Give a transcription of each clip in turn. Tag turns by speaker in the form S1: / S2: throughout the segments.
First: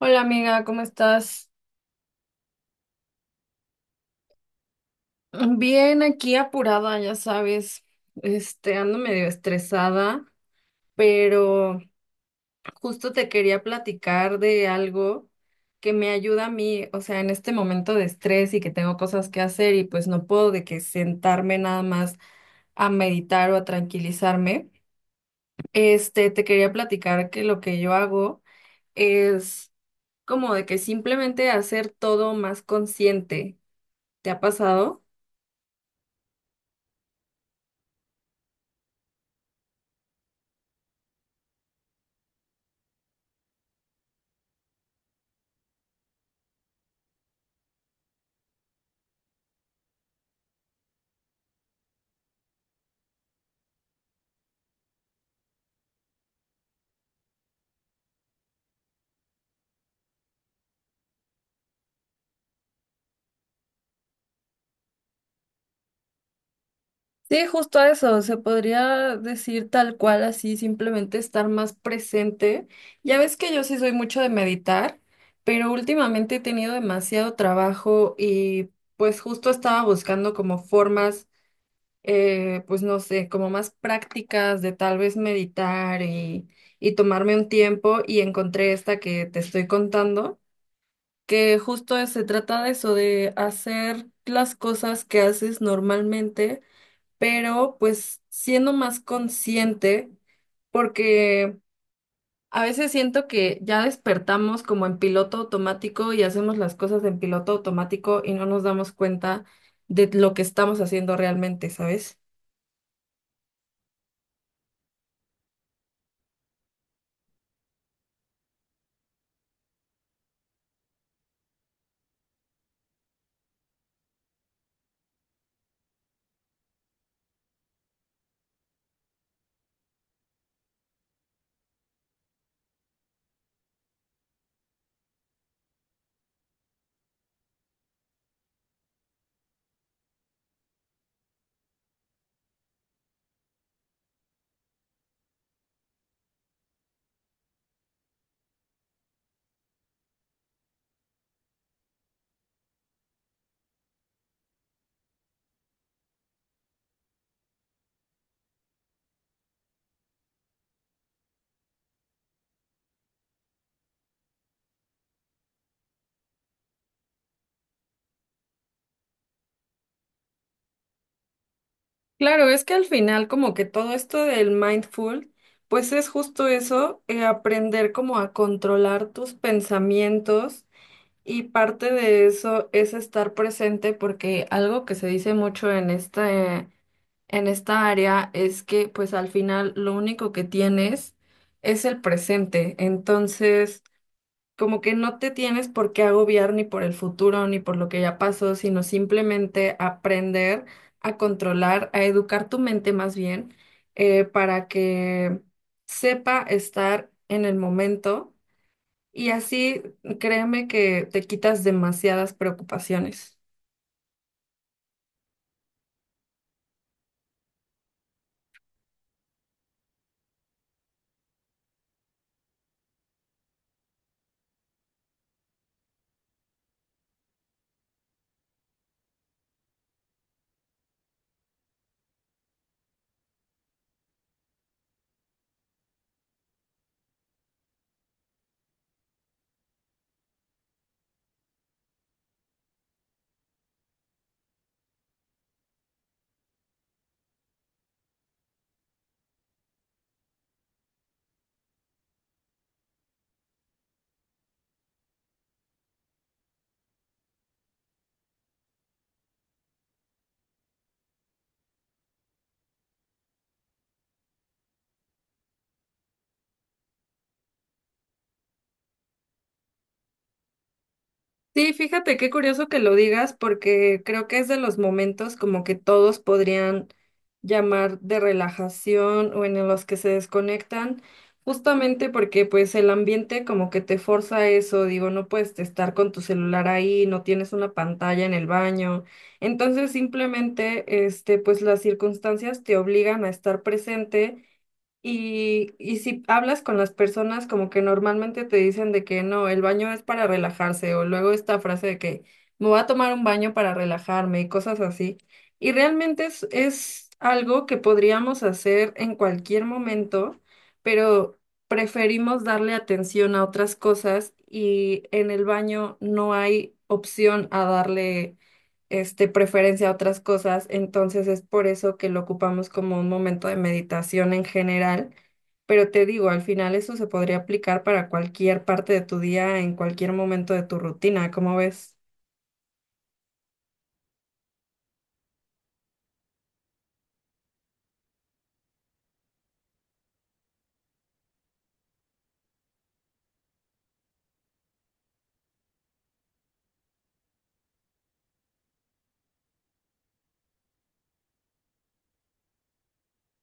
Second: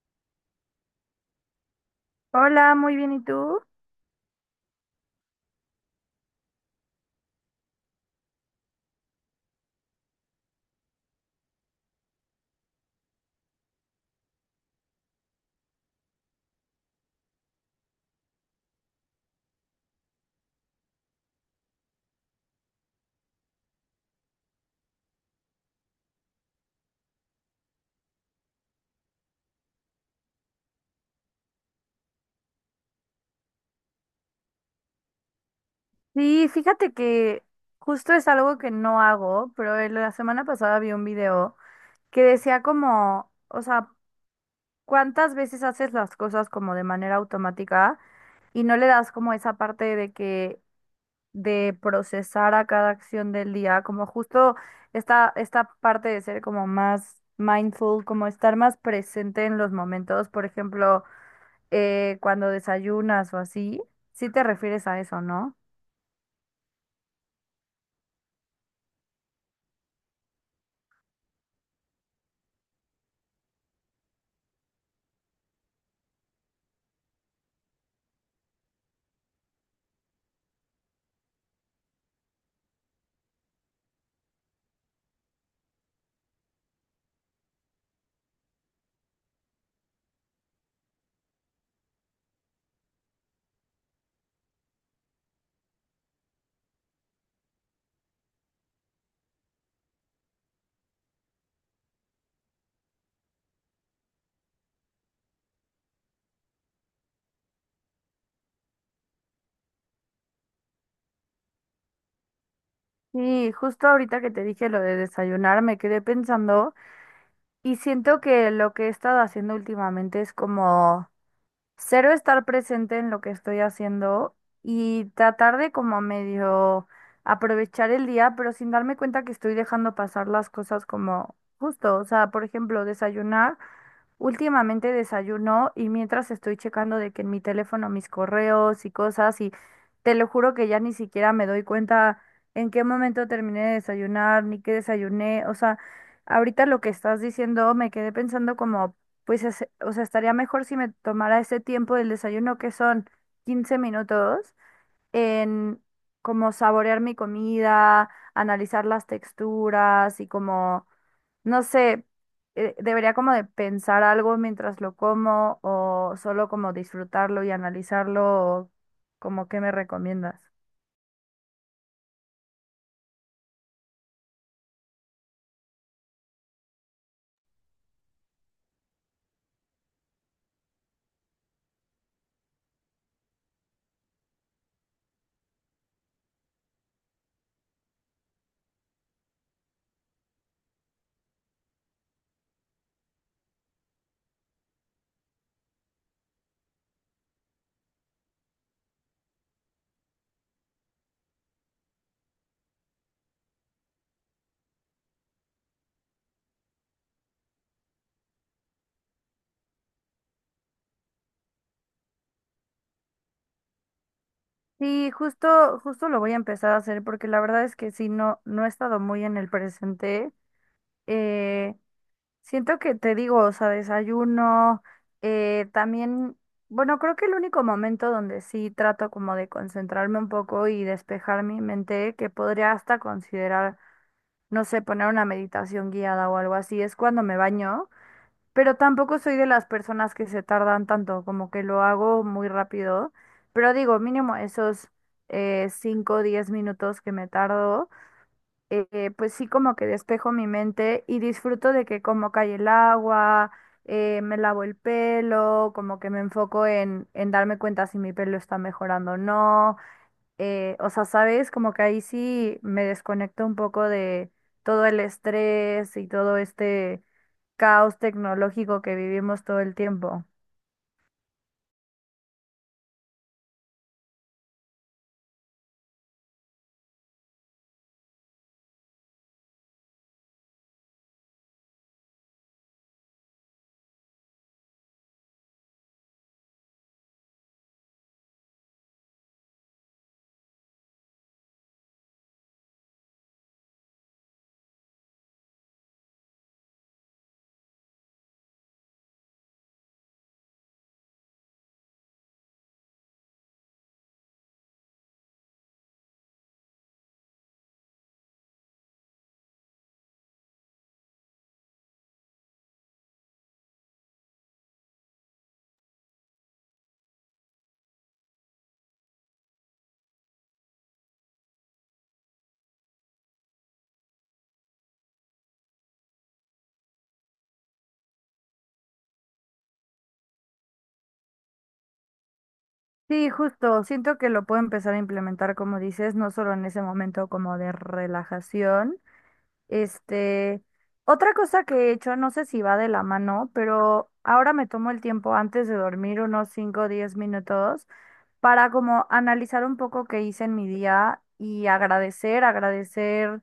S1: Hola amiga, ¿cómo estás?
S2: Hola, muy bien, ¿y tú?
S1: Bien, aquí apurada, ya sabes, ando medio estresada, pero justo te quería platicar de algo que me ayuda a mí, o sea, en este momento de estrés y que tengo cosas que hacer y pues no puedo de que sentarme nada más a meditar o a tranquilizarme. Te quería platicar que lo que yo hago es como de que simplemente hacer todo más consciente. ¿Te ha pasado?
S2: Sí, fíjate que justo es algo que no hago, pero en la semana pasada vi un video que decía como, o sea, cuántas veces haces las cosas como de manera automática y no le das como esa parte de procesar a cada acción del día, como justo esta parte de ser como más mindful, como estar más presente en los momentos, por ejemplo, cuando desayunas o así, sí te refieres a eso, ¿no?
S1: Sí, justo a eso, se podría decir tal cual así, simplemente estar más presente. Ya ves que yo sí soy mucho de meditar, pero últimamente he tenido demasiado trabajo y pues justo estaba buscando como formas, pues no sé, como más prácticas de tal vez meditar y tomarme un tiempo y encontré esta que te estoy contando, que justo se trata de eso, de hacer las cosas que haces normalmente pero pues siendo más consciente, porque a veces siento que ya despertamos como en piloto automático y hacemos las cosas en piloto automático y no nos damos cuenta de lo que estamos haciendo realmente, ¿sabes?
S2: Sí, justo ahorita que te dije lo de desayunar, me quedé pensando y siento que lo que he estado haciendo últimamente es como cero estar presente en lo que estoy haciendo y tratar de como medio aprovechar el día, pero sin darme cuenta que estoy dejando pasar las cosas como justo, o sea, por ejemplo, desayunar. Últimamente desayuno y mientras estoy checando de que en mi teléfono mis correos y cosas y te lo juro que ya ni siquiera me doy cuenta en qué momento terminé de desayunar ni qué desayuné. O sea, ahorita lo que estás diciendo me quedé pensando como, pues, o sea, estaría mejor si me tomara ese tiempo del desayuno que son 15 minutos en como saborear mi comida, analizar las texturas y como, no sé, debería como de pensar algo mientras lo como o solo como disfrutarlo y analizarlo, o como qué me recomiendas.
S1: Claro, es que al final como que todo esto del mindful, pues es justo eso, aprender como a controlar tus pensamientos y parte de eso es estar presente porque algo que se dice mucho en esta área es que pues al final lo único que tienes es el presente. Entonces, como que no te tienes por qué agobiar ni por el futuro ni por lo que ya pasó, sino simplemente aprender a controlar, a educar tu mente más bien, para que sepa estar en el momento y así créeme que te quitas demasiadas preocupaciones.
S2: Sí, justo, lo voy a empezar a hacer porque la verdad es que sí, no, no he estado muy en el presente. Eh, Siento que te digo, o sea, desayuno, también, bueno, creo que el único momento donde sí trato como de concentrarme un poco y despejar mi mente, que podría hasta considerar, no sé, poner una meditación guiada o algo así, es cuando me baño, pero tampoco soy de las personas que se tardan tanto, como que lo hago muy rápido, pero digo, mínimo esos 5 o 10 minutos que me tardo, pues sí como que despejo mi mente y disfruto de que como cae el agua, me lavo el pelo, como que me enfoco en darme cuenta si mi pelo está mejorando o no. O sea, ¿sabes? Como que ahí sí me desconecto un poco de todo el estrés y todo este caos tecnológico que vivimos todo el tiempo.
S1: Sí, fíjate qué curioso que lo digas porque creo que es de los momentos como que todos podrían llamar de relajación o en los que se desconectan, justamente porque pues el ambiente como que te forza a eso, digo, no puedes estar con tu celular ahí, no tienes una pantalla en el baño, entonces simplemente pues las circunstancias te obligan a estar presente y si hablas con las personas, como que normalmente te dicen de que no, el baño es para relajarse, o luego esta frase de que me voy a tomar un baño para relajarme y cosas así. Y realmente es algo que podríamos hacer en cualquier momento, pero preferimos darle atención a otras cosas y en el baño no hay opción a darle preferencia a otras cosas, entonces es por eso que lo ocupamos como un momento de meditación en general, pero te digo, al final eso se podría aplicar para cualquier parte de tu día, en cualquier momento de tu rutina, ¿cómo ves?
S2: Sí, justo, siento que lo puedo empezar a implementar, como dices, no solo en ese momento como de relajación. Este, otra cosa que he hecho, no sé si va de la mano, pero ahora me tomo el tiempo antes de dormir, unos 5 o 10 minutos, para como analizar un poco qué hice en mi día y agradecer, agradecer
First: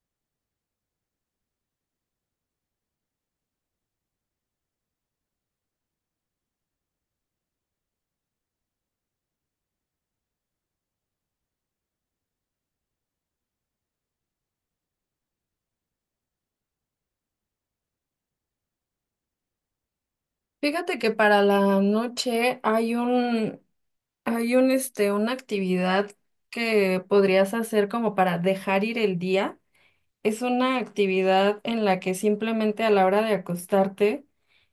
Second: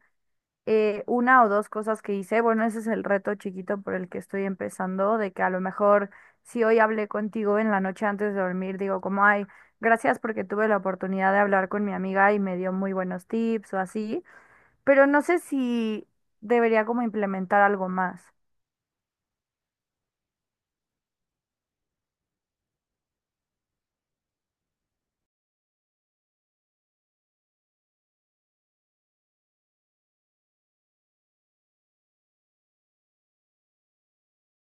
S2: una o dos cosas que hice. Bueno, ese es el reto chiquito por el que estoy empezando, de que a lo mejor si hoy hablé contigo en la noche antes de dormir, digo como, ay, gracias porque tuve la oportunidad de hablar con mi amiga y me dio muy buenos tips o así, pero no sé si debería como implementar algo más.
S1: Fíjate que para la noche una actividad que podrías hacer como para dejar ir el día. Es una actividad en la que simplemente a la hora de acostarte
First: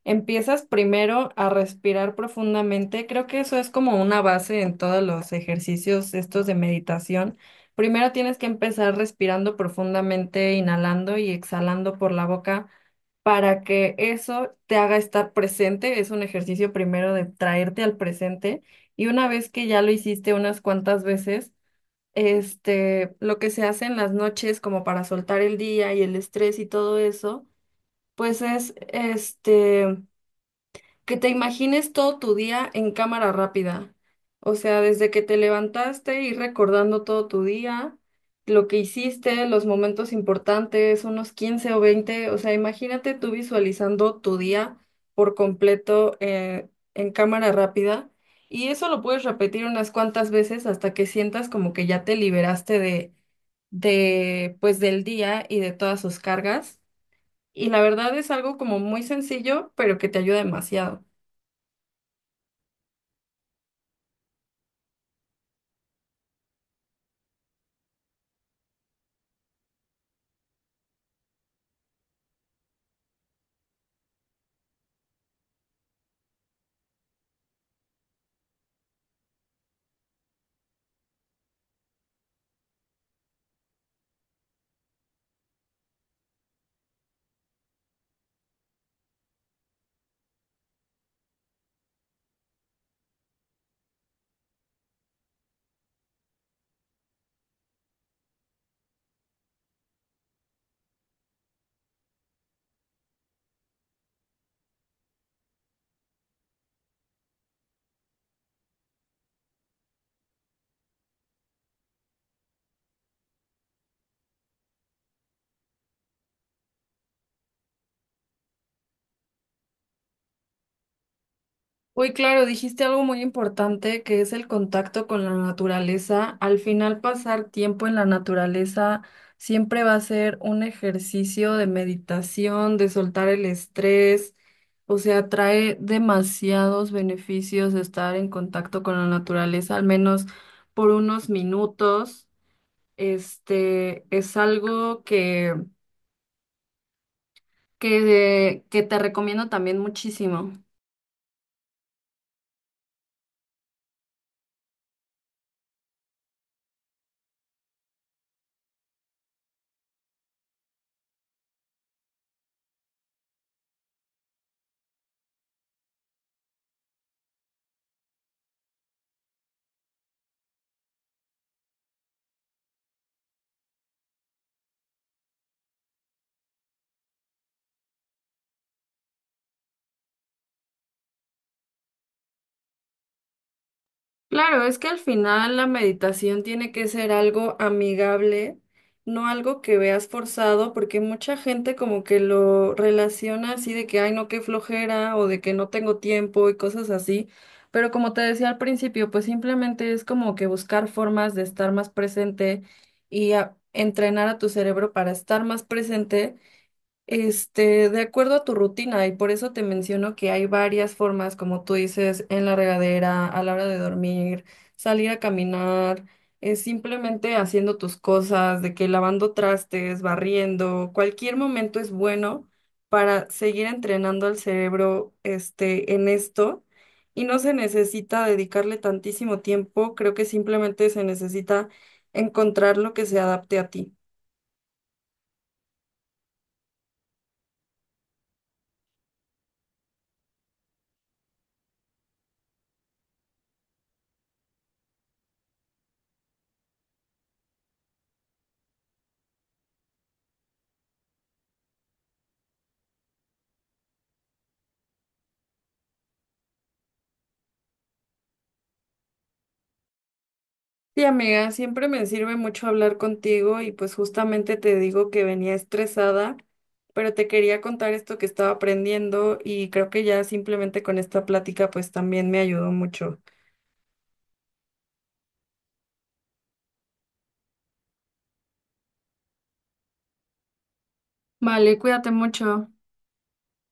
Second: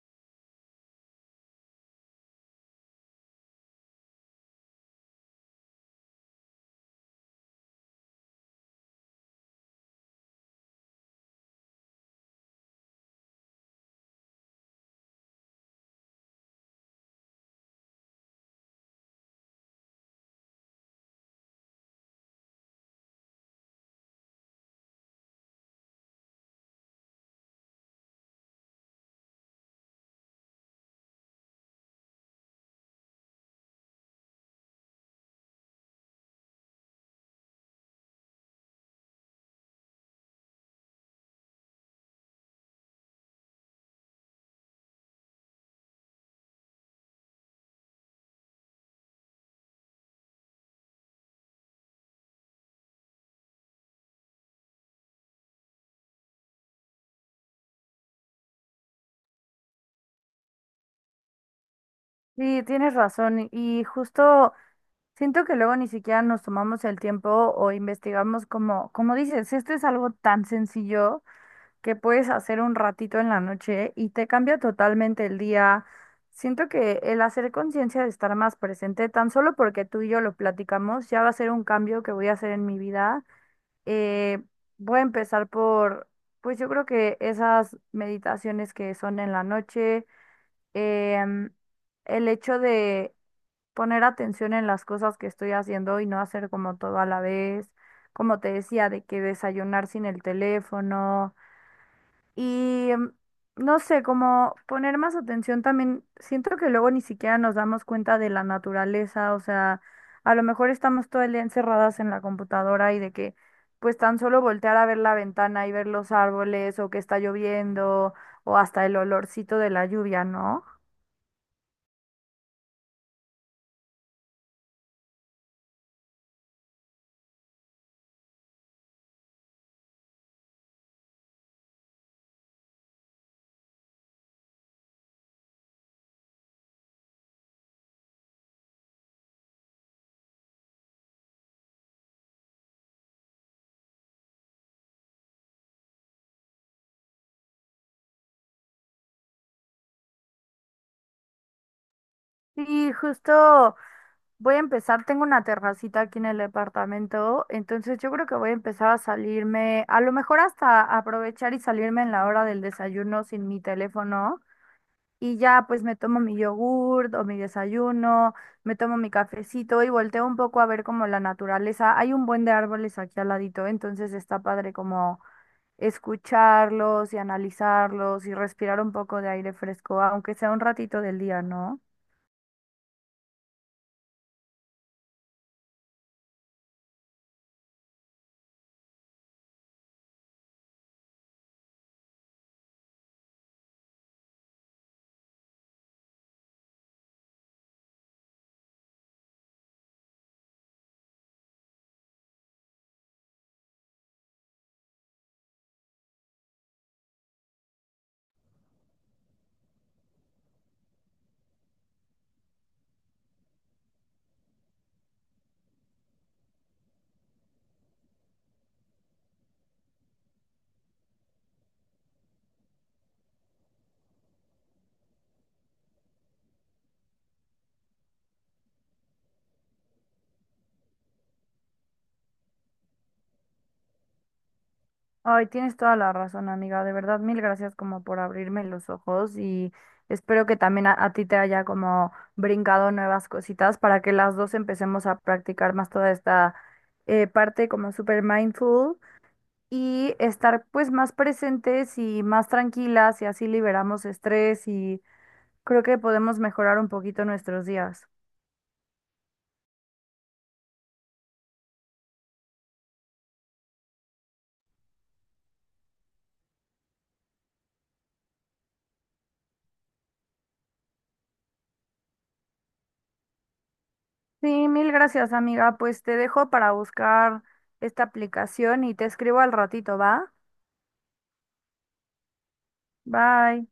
S1: empiezas primero a respirar profundamente. Creo que eso es como una base en todos los ejercicios estos de meditación. Primero tienes que empezar respirando profundamente, inhalando y exhalando por la boca para que eso te haga estar presente. Es un ejercicio primero de traerte al presente y una vez que ya lo hiciste unas cuantas veces, lo que se hace en las noches como para soltar el día y el estrés y todo eso, pues es, que te imagines todo tu día en cámara rápida. O sea, desde que te levantaste, ir recordando todo tu día, lo que hiciste, los momentos importantes, unos 15 o 20. O sea, imagínate tú visualizando tu día por completo en cámara rápida. Y eso lo puedes repetir unas cuantas veces hasta que sientas como que ya te liberaste de pues del día y de todas sus cargas. Y la verdad es algo como muy sencillo, pero que te ayuda demasiado.
S2: Sí, tienes razón y justo siento que luego ni siquiera nos tomamos el tiempo o investigamos como, como dices, esto es algo tan sencillo que puedes hacer un ratito en la noche y te cambia totalmente el día. Siento que el hacer conciencia de estar más presente, tan solo porque tú y yo lo platicamos, ya va a ser un cambio que voy a hacer en mi vida. Eh, Voy a empezar por, pues yo creo que esas meditaciones que son en la noche, em, el hecho de poner atención en las cosas que estoy haciendo y no hacer como todo a la vez, como te decía, de que desayunar sin el teléfono y, no sé, como poner más atención también, siento que luego ni siquiera nos damos cuenta de la naturaleza, o sea, a lo mejor estamos todo el día encerradas en la computadora y de que pues tan solo voltear a ver la ventana y ver los árboles o que está lloviendo o hasta el olorcito de la lluvia, ¿no?
S1: Uy, claro, dijiste algo muy importante que es el contacto con la naturaleza. Al final, pasar tiempo en la naturaleza siempre va a ser un ejercicio de meditación, de soltar el estrés. O sea, trae demasiados beneficios estar en contacto con la naturaleza, al menos por unos minutos. Este es algo que te recomiendo también muchísimo.
S2: Sí, justo, voy a empezar, tengo una terracita aquí en el departamento, entonces yo creo que voy a empezar a salirme, a lo mejor hasta aprovechar y salirme en la hora del desayuno sin mi teléfono y ya pues me tomo mi yogurt o mi desayuno, me tomo mi cafecito y volteo un poco a ver como la naturaleza. Hay un buen de árboles aquí al ladito, entonces está padre como escucharlos y analizarlos y respirar un poco de aire fresco, aunque sea un ratito del día, ¿no?
S1: Claro, es que al final la meditación tiene que ser algo amigable, no algo que veas forzado, porque mucha gente como que lo relaciona así de que, ay, no, qué flojera o de que no tengo tiempo y cosas así. Pero como te decía al principio, pues simplemente es como que buscar formas de estar más presente y entrenar a tu cerebro para estar más presente. De acuerdo a tu rutina, y por eso te menciono que hay varias formas, como tú dices, en la regadera, a la hora de dormir, salir a caminar, simplemente haciendo tus cosas, de que lavando trastes, barriendo, cualquier momento es bueno para seguir entrenando al cerebro, en esto, y no se necesita dedicarle tantísimo tiempo, creo que simplemente se necesita encontrar lo que se adapte a ti.
S2: Ay, tienes toda la razón, amiga. De verdad, mil gracias como por abrirme los ojos y espero que también a ti te haya como brincado nuevas cositas para que las dos empecemos a practicar más toda esta parte como super mindful y estar pues más presentes y más tranquilas y así liberamos estrés y creo que podemos mejorar un poquito nuestros días.
S1: Sí, amiga, siempre me sirve mucho hablar contigo y pues justamente te digo que venía estresada, pero te quería contar esto que estaba aprendiendo y creo que ya simplemente con esta plática pues también me ayudó mucho.
S2: Sí, mil gracias, amiga. Pues te dejo para buscar esta aplicación y te escribo al ratito, ¿va?
S1: Vale, cuídate mucho.
S2: Bye.